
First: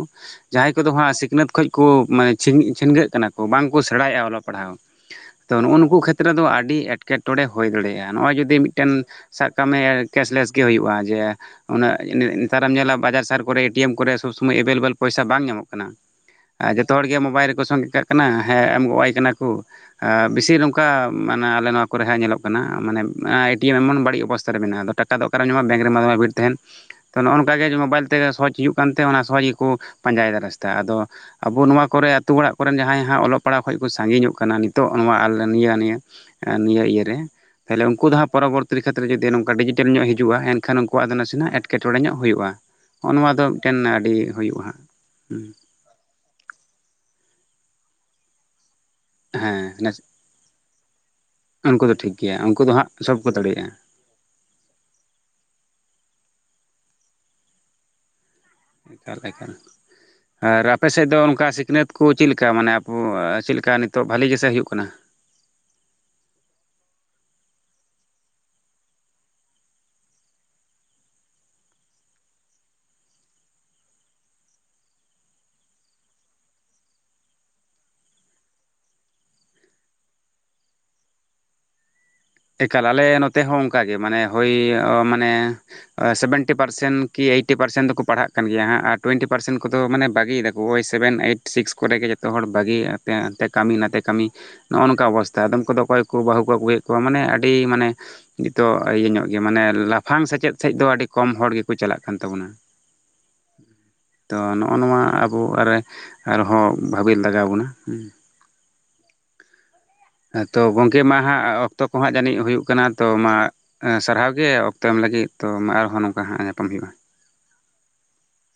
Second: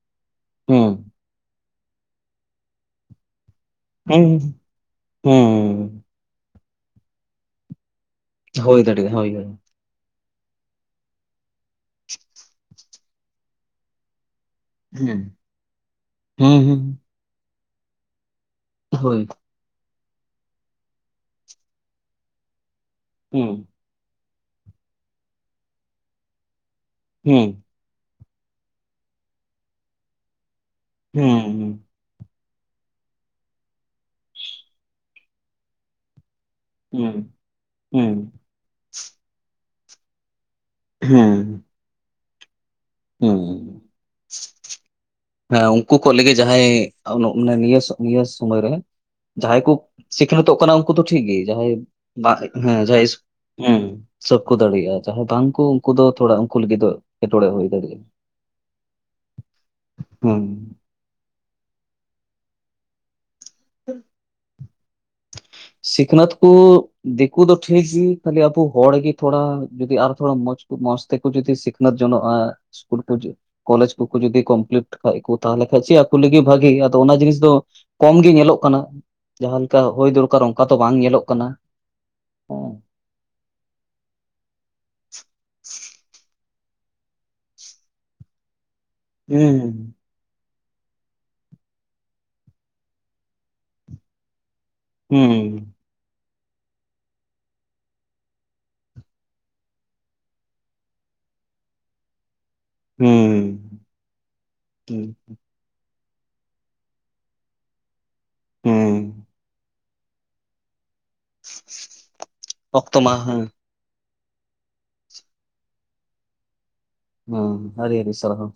ᱡᱟᱦᱟᱸᱭ ᱠᱚᱫᱚ ᱦᱩᱸ ᱦᱟᱸᱜ ᱥᱤᱠᱷᱱᱟᱹᱛ ᱠᱷᱚᱡ ᱠᱚ ᱢᱟᱱᱮ ᱪᱷᱤᱝ ᱪᱷᱤᱱᱜᱟᱹᱜ ᱠᱟᱱᱟ ᱵᱟᱝᱠᱚ ᱥᱮᱬᱟᱭᱮᱜᱼᱟ ᱦᱩᱸ ᱚᱞᱚᱜ ᱦᱩᱸ ᱯᱟᱲᱦᱟᱣ᱾ ᱛᱚ ᱱᱩᱜᱼᱩ ᱱᱩᱠᱩ ᱦᱩᱸ ᱠᱷᱮᱛᱨᱮ ᱫᱚ ᱟᱹᱰᱤ ᱮᱴᱠᱮᱴᱚᱬᱮ ᱦᱳᱭ ᱫᱟᱲᱮᱭᱟᱜᱼᱟ᱾ ᱱᱚᱜᱼᱚᱭ ᱡᱩᱫᱤ ᱦᱩᱭ ᱢᱤᱫᱴᱮᱱ ᱫᱟᱲᱮᱭᱟᱜᱼᱟ ᱦᱳᱭ ᱦᱳᱭ ᱥᱟᱠ ᱠᱟᱜ ᱢᱮ ᱠᱮᱥᱞᱮᱥ ᱜᱮ ᱦᱚᱭᱩᱜᱼᱟ ᱡᱮ ᱩᱱᱟᱹᱜ ᱱᱮᱛᱟᱨᱮᱢ ᱧᱮᱞᱟ ᱵᱟᱡᱟᱨ ᱥᱟᱦᱟᱨ ᱠᱚᱨᱮ ᱮᱴᱤᱭᱮᱢ ᱠᱚᱨᱮ ᱥᱚᱵᱽ ᱥᱚᱢᱚᱭ ᱮᱵᱮᱞᱮᱵᱮᱞ ᱦᱩᱸ ᱯᱚᱭᱥᱟ ᱵᱟᱝ ᱧᱟᱢᱚᱜ ᱠᱟᱱᱟ᱾ ᱦᱩᱸ ᱟᱨ ᱦᱩᱸ ᱡᱚᱛᱚ ᱦᱚᱲᱜᱮ ᱢᱳᱵᱟᱭᱤᱞ ᱨᱮᱠᱚ ᱥᱚᱝᱜᱮ ᱠᱟᱜ ᱠᱟᱱᱟ ᱦᱮᱸ ᱮᱢ ᱜᱚᱜᱼᱟᱭ ᱦᱳᱭ ᱠᱟᱱᱟ ᱠᱩ᱾ ᱟᱹ ᱵᱤᱥᱤ ᱱᱚᱝᱠᱟ ᱢᱟᱱᱮ ᱟᱞᱮ ᱱᱚᱣᱟ ᱠᱚᱨᱮ ᱦᱟᱸᱜ ᱧᱮᱞᱚᱜ ᱠᱟᱱᱟ ᱢᱟᱱᱮ ᱟᱸ ᱦᱩᱸ ᱮᱴᱤᱮᱢ ᱮᱢᱚᱱ ᱵᱟᱹᱲᱤᱡ ᱚᱵᱚᱥᱛᱟ ᱨᱮ ᱢᱮᱱᱟᱜᱼᱟ ᱟᱫᱚ ᱴᱟᱠᱟ ᱫᱚ ᱚᱠᱟᱨᱮᱢ ᱧᱟᱢᱟ ᱵᱮᱝᱠ ᱨᱮᱢᱟ ᱫᱚᱢᱮ ᱵᱷᱤᱲ ᱛᱟᱦᱮᱱ ᱛᱚ ᱱᱚᱜᱼᱚ ᱱᱚᱝᱠᱟ ᱦᱩᱸ ᱜᱮ ᱡᱮ ᱢᱳᱵᱟᱭᱤᱞ ᱛᱮᱜᱮ ᱥᱚᱦᱚᱡ ᱦᱩᱭᱩᱜ ᱠᱟᱱᱛᱮ ᱚᱱᱟ ᱥᱚᱦᱚᱡ ᱜᱮᱠᱚ ᱯᱟᱸᱡᱟᱭᱮᱫᱟ ᱨᱟᱥᱛᱟ᱾ ᱟᱫᱚ ᱟᱵᱚ ᱦᱩᱸ ᱱᱚᱣᱟ ᱠᱚᱨᱮ ᱟᱛᱩ ᱚᱲᱟᱜ ᱠᱚᱨᱮᱱ ᱡᱟᱦᱟᱸᱭ ᱦᱟᱸᱜ ᱚᱞᱚᱜ ᱯᱟᱲᱦᱟᱜ ᱠᱷᱚᱡ ᱠᱚ ᱥᱟᱺᱜᱤᱧᱚᱜ ᱠᱟᱱᱟ ᱱᱤᱛᱚᱜ ᱱᱚᱣᱟ ᱟᱞᱞᱟᱹᱱᱤᱭᱟᱹ ᱱᱤᱭᱟᱹ ᱱᱤᱭᱟᱹ ᱤᱭᱟᱹᱨᱮ ᱦᱩᱸ ᱛᱟᱦᱚᱞᱮ ᱩᱝᱠᱩ ᱫᱚ ᱦᱟᱸᱜ ᱦᱩᱸ ᱯᱚᱨᱚᱵᱚᱨᱛᱤᱨᱤ ᱠᱷᱮᱛᱨᱮ ᱡᱩᱫᱤ ᱱᱚᱝᱠᱟ ᱰᱤᱡᱤᱴᱮᱞ ᱧᱚᱜ ᱦᱤᱡᱩᱜᱼᱟ ᱮᱱ ᱮᱱᱠᱷᱟᱱ ᱩᱱᱠᱩᱣᱟᱜ ᱦᱩᱸ ᱫᱚ ᱱᱟᱥᱮᱱᱟᱜ ᱦᱩᱸ ᱮᱴᱠᱮᱴᱚᱬᱮ ᱧᱚᱜ ᱦᱩᱭᱩᱜᱼᱟ ᱦᱚᱜᱼᱚ ᱱᱚᱣᱟ ᱫᱚ ᱢᱤᱫᱴᱮᱱ ᱟᱹᱰᱤ ᱦᱩᱭᱩᱜᱼᱟ ᱦᱟᱸᱜ ᱦᱮᱸ ᱩᱝᱠᱩ ᱠᱚ ᱞᱮᱜᱮᱡ ᱡᱟᱦᱟᱭ ᱟᱵᱚ ᱱᱚᱜ ᱢᱟᱱᱮ ᱱᱤᱭᱟᱹ ᱥᱚᱜ ᱱᱤᱭᱟᱹ ᱥᱩᱢᱚᱭ ᱨᱮ ᱡᱟᱦᱟᱸᱭ ᱠᱚ ᱦᱮᱸ ᱥᱤᱠᱷᱱᱟᱹᱛᱚᱜ ᱠᱟᱱᱟ ᱩᱝᱠᱩ ᱫᱚ ᱴᱷᱤᱠ ᱜᱮ᱾ ᱡᱟᱦᱟᱸᱭ ᱩᱱᱠᱩ ᱫᱚ ᱴᱷᱤᱠ ᱜᱮᱭᱟ ᱵᱟᱜ ᱩᱱᱠᱩ ᱫᱚ ᱦᱮᱸ ᱦᱟᱸᱜ ᱡᱟᱦᱟᱸᱭ ᱤᱥ ᱥᱚᱵ ᱠᱚ ᱫᱟᱲᱮᱭᱟᱜᱼᱟ ᱦᱩᱸ ᱥᱟᱹᱵ ᱠᱚ ᱫᱟᱲᱮᱭᱟᱜᱼᱟ ᱡᱟᱦᱟᱸᱭ ᱵᱟᱝᱠᱚ ᱩᱝᱠᱚ ᱫᱚ ᱛᱷᱚᱲᱟ ᱩᱝᱠᱚ ᱞᱟᱹᱜᱤᱫ ᱫᱚ ᱮᱠᱮᱴᱚᱬᱮ ᱦᱩᱭ ᱫᱟᱲᱮᱭᱟᱜᱼᱟ᱾ ᱮᱠᱟᱞ ᱮᱠᱟᱞ ᱦᱩᱸ ᱟᱨ ᱟᱯᱮ ᱥᱮᱫ ᱫᱚ ᱱᱚᱝᱠᱟ ᱥᱤᱠᱷᱱᱟᱹᱛ ᱠᱚ ᱪᱮᱜᱞᱮᱠᱟ ᱢᱟᱱᱮ ᱟᱵᱚ ᱪᱮᱞᱮᱠ ᱠᱟ ᱱᱤᱛᱚᱜ ᱵᱷᱟᱹᱞᱤ ᱜᱮᱥᱮ ᱦᱩᱭᱩᱜ ᱠᱟᱱᱟ᱾ ᱥᱤᱠᱷᱱᱟᱹᱛ ᱠᱚ ᱫᱤᱠᱩ ᱫᱚ ᱴᱷᱤᱠᱜᱮ ᱠᱷᱟᱞᱤ ᱟᱵᱚ ᱦᱚᱲ ᱜᱤ ᱛᱷᱚᱲᱟ ᱡᱩᱫᱤ ᱟᱨᱚ ᱛᱷᱚᱲᱟ ᱢᱚᱸᱡᱽ ᱠᱷᱩᱵ ᱢᱚᱸᱡᱽ ᱛᱮᱠᱚ ᱡᱩᱫᱤ ᱥᱤᱠᱷᱱᱟᱹᱛ ᱡᱚᱱᱚᱜᱼᱟ ᱤᱥᱠᱩᱞ ᱠᱚ ᱡᱩ ᱠᱚᱞᱮᱡᱽ ᱠᱚ ᱡᱩᱫᱤ ᱠᱚᱢᱯᱞᱤᱴ ᱠᱷᱟᱡ ᱠᱚ ᱛᱟᱦᱚᱞᱮ ᱠᱷᱟᱡ ᱪᱮᱫ ᱟᱠᱩ ᱞᱟᱹᱜᱤᱫ ᱵᱷᱟᱜᱮ ᱟᱫᱚ ᱚᱱᱟ ᱡᱤᱱᱤᱥ ᱫᱚ ᱠᱚᱢ ᱜᱮ ᱧᱮᱞᱚᱜ ᱠᱟᱱᱟ ᱡᱟᱦᱟᱸ ᱞᱮᱠᱟ ᱦᱳᱭ ᱫᱚᱨᱠᱟᱨ ᱚᱝᱠᱟ ᱛᱚ ᱵᱟᱝ ᱧᱮᱞᱚᱜ ᱠᱟᱱᱟ᱾ ᱦᱮᱸ ᱮᱠᱟᱞ ᱟᱞᱮ ᱱᱚᱛᱮ ᱦᱚᱸ ᱚᱝᱠᱟ ᱜᱮ ᱢᱟᱱᱮ ᱦᱳᱭ ᱢᱟᱱᱮ ᱥᱮᱵᱷᱮᱱᱴᱤ ᱯᱟᱨᱥᱮᱱᱴ ᱠᱤ ᱮᱭᱤᱴᱤ ᱯᱟᱨᱥᱮᱱᱴ ᱫᱚᱠᱚ ᱯᱟᱲᱦᱟᱜ ᱠᱟᱱ ᱜᱮᱭᱟ ᱦᱟᱸᱜ ᱟᱨ ᱴᱩᱭᱮᱱᱴᱤ ᱯᱟᱨᱥᱮᱱᱴ ᱠᱚᱫᱚ ᱦᱩᱸ ᱢᱟᱱᱮ ᱵᱟᱹᱜᱤᱭᱮᱫᱟ ᱳᱭ ᱥᱮᱵᱷᱮᱱ, ᱮᱭᱤᱴ, ᱥᱤᱠᱥ ᱠᱚᱨᱮ ᱜᱮ ᱡᱚᱛᱚ ᱦᱚᱲ ᱵᱷᱟᱹᱜᱤ ᱟᱛᱮ ᱟᱱᱛᱮ ᱠᱟᱹᱢᱤ ᱱᱟᱛᱮ ᱠᱟᱹᱢᱤ ᱱᱚᱜᱼᱚ ᱱᱚᱠᱟ ᱚᱵᱚᱥᱛᱟ, ᱟᱫᱚᱢ ᱦᱩᱸ ᱠᱚᱫᱚ ᱚᱠᱚᱭ ᱠᱚ ᱵᱟᱹᱦᱩ ᱠᱚ ᱟᱹᱜᱩᱮᱜ ᱠᱚᱣᱟ ᱢᱟᱱᱮ ᱟᱹᱰᱤ ᱢᱟᱱᱮ ᱱᱤᱛᱚᱜ ᱤᱭᱟᱹ ᱧᱚᱜ ᱜᱮ ᱢᱟᱱᱮ ᱞᱟᱯᱷᱟᱝ ᱥᱮᱪᱮᱫ ᱥᱮᱫ ᱫᱚ ᱟᱹᱰᱤ ᱠᱚᱢ ᱦᱚᱲ ᱜᱮᱠᱚ ᱪᱟᱞᱟᱜ ᱠᱟᱱ ᱛᱟᱵᱚᱱᱟ᱾ ᱦᱩᱸ ᱛᱚ ᱱᱚᱜᱼᱚ ᱱᱚᱣᱟ ᱦᱩᱸ ᱟᱵᱚᱜ ᱟᱨᱮ ᱟᱨᱦᱚᱸ ᱵᱷᱟᱵᱮᱞ ᱫᱟᱜᱟᱣ ᱵᱚᱱᱟ ᱦᱩᱸ ᱦᱩᱸᱻ᱾ ᱦᱮᱸ ᱛᱚ ᱜᱚᱝᱠᱮ ᱢᱟ ᱦᱟᱸᱜ ᱚᱠᱛᱚ ᱠᱚ ᱦᱟᱸᱜ ᱡᱟᱹᱱᱤᱡ ᱦᱩᱭᱩᱜ ᱠᱟᱱᱟ, ᱚᱠᱛᱚ ᱛᱚ ᱢᱟ ᱦᱮᱸ ᱮᱸ ᱥᱟᱨᱦᱟᱣ ᱜᱮ ᱚᱠᱛᱚ ᱮᱢ ᱞᱟᱹᱜᱤᱫ ᱛᱚ ᱢᱟ ᱟᱨᱦᱚᱸ ᱱᱚᱝᱠᱟ ᱦᱟᱸᱜ ᱧᱟᱯᱟᱢ ᱦᱩᱭᱩᱜᱼᱟ᱾ ᱦᱩᱸ ᱟᱹᱰᱤ ᱟᱹᱰᱤ ᱥᱟᱨᱦᱟᱣ᱾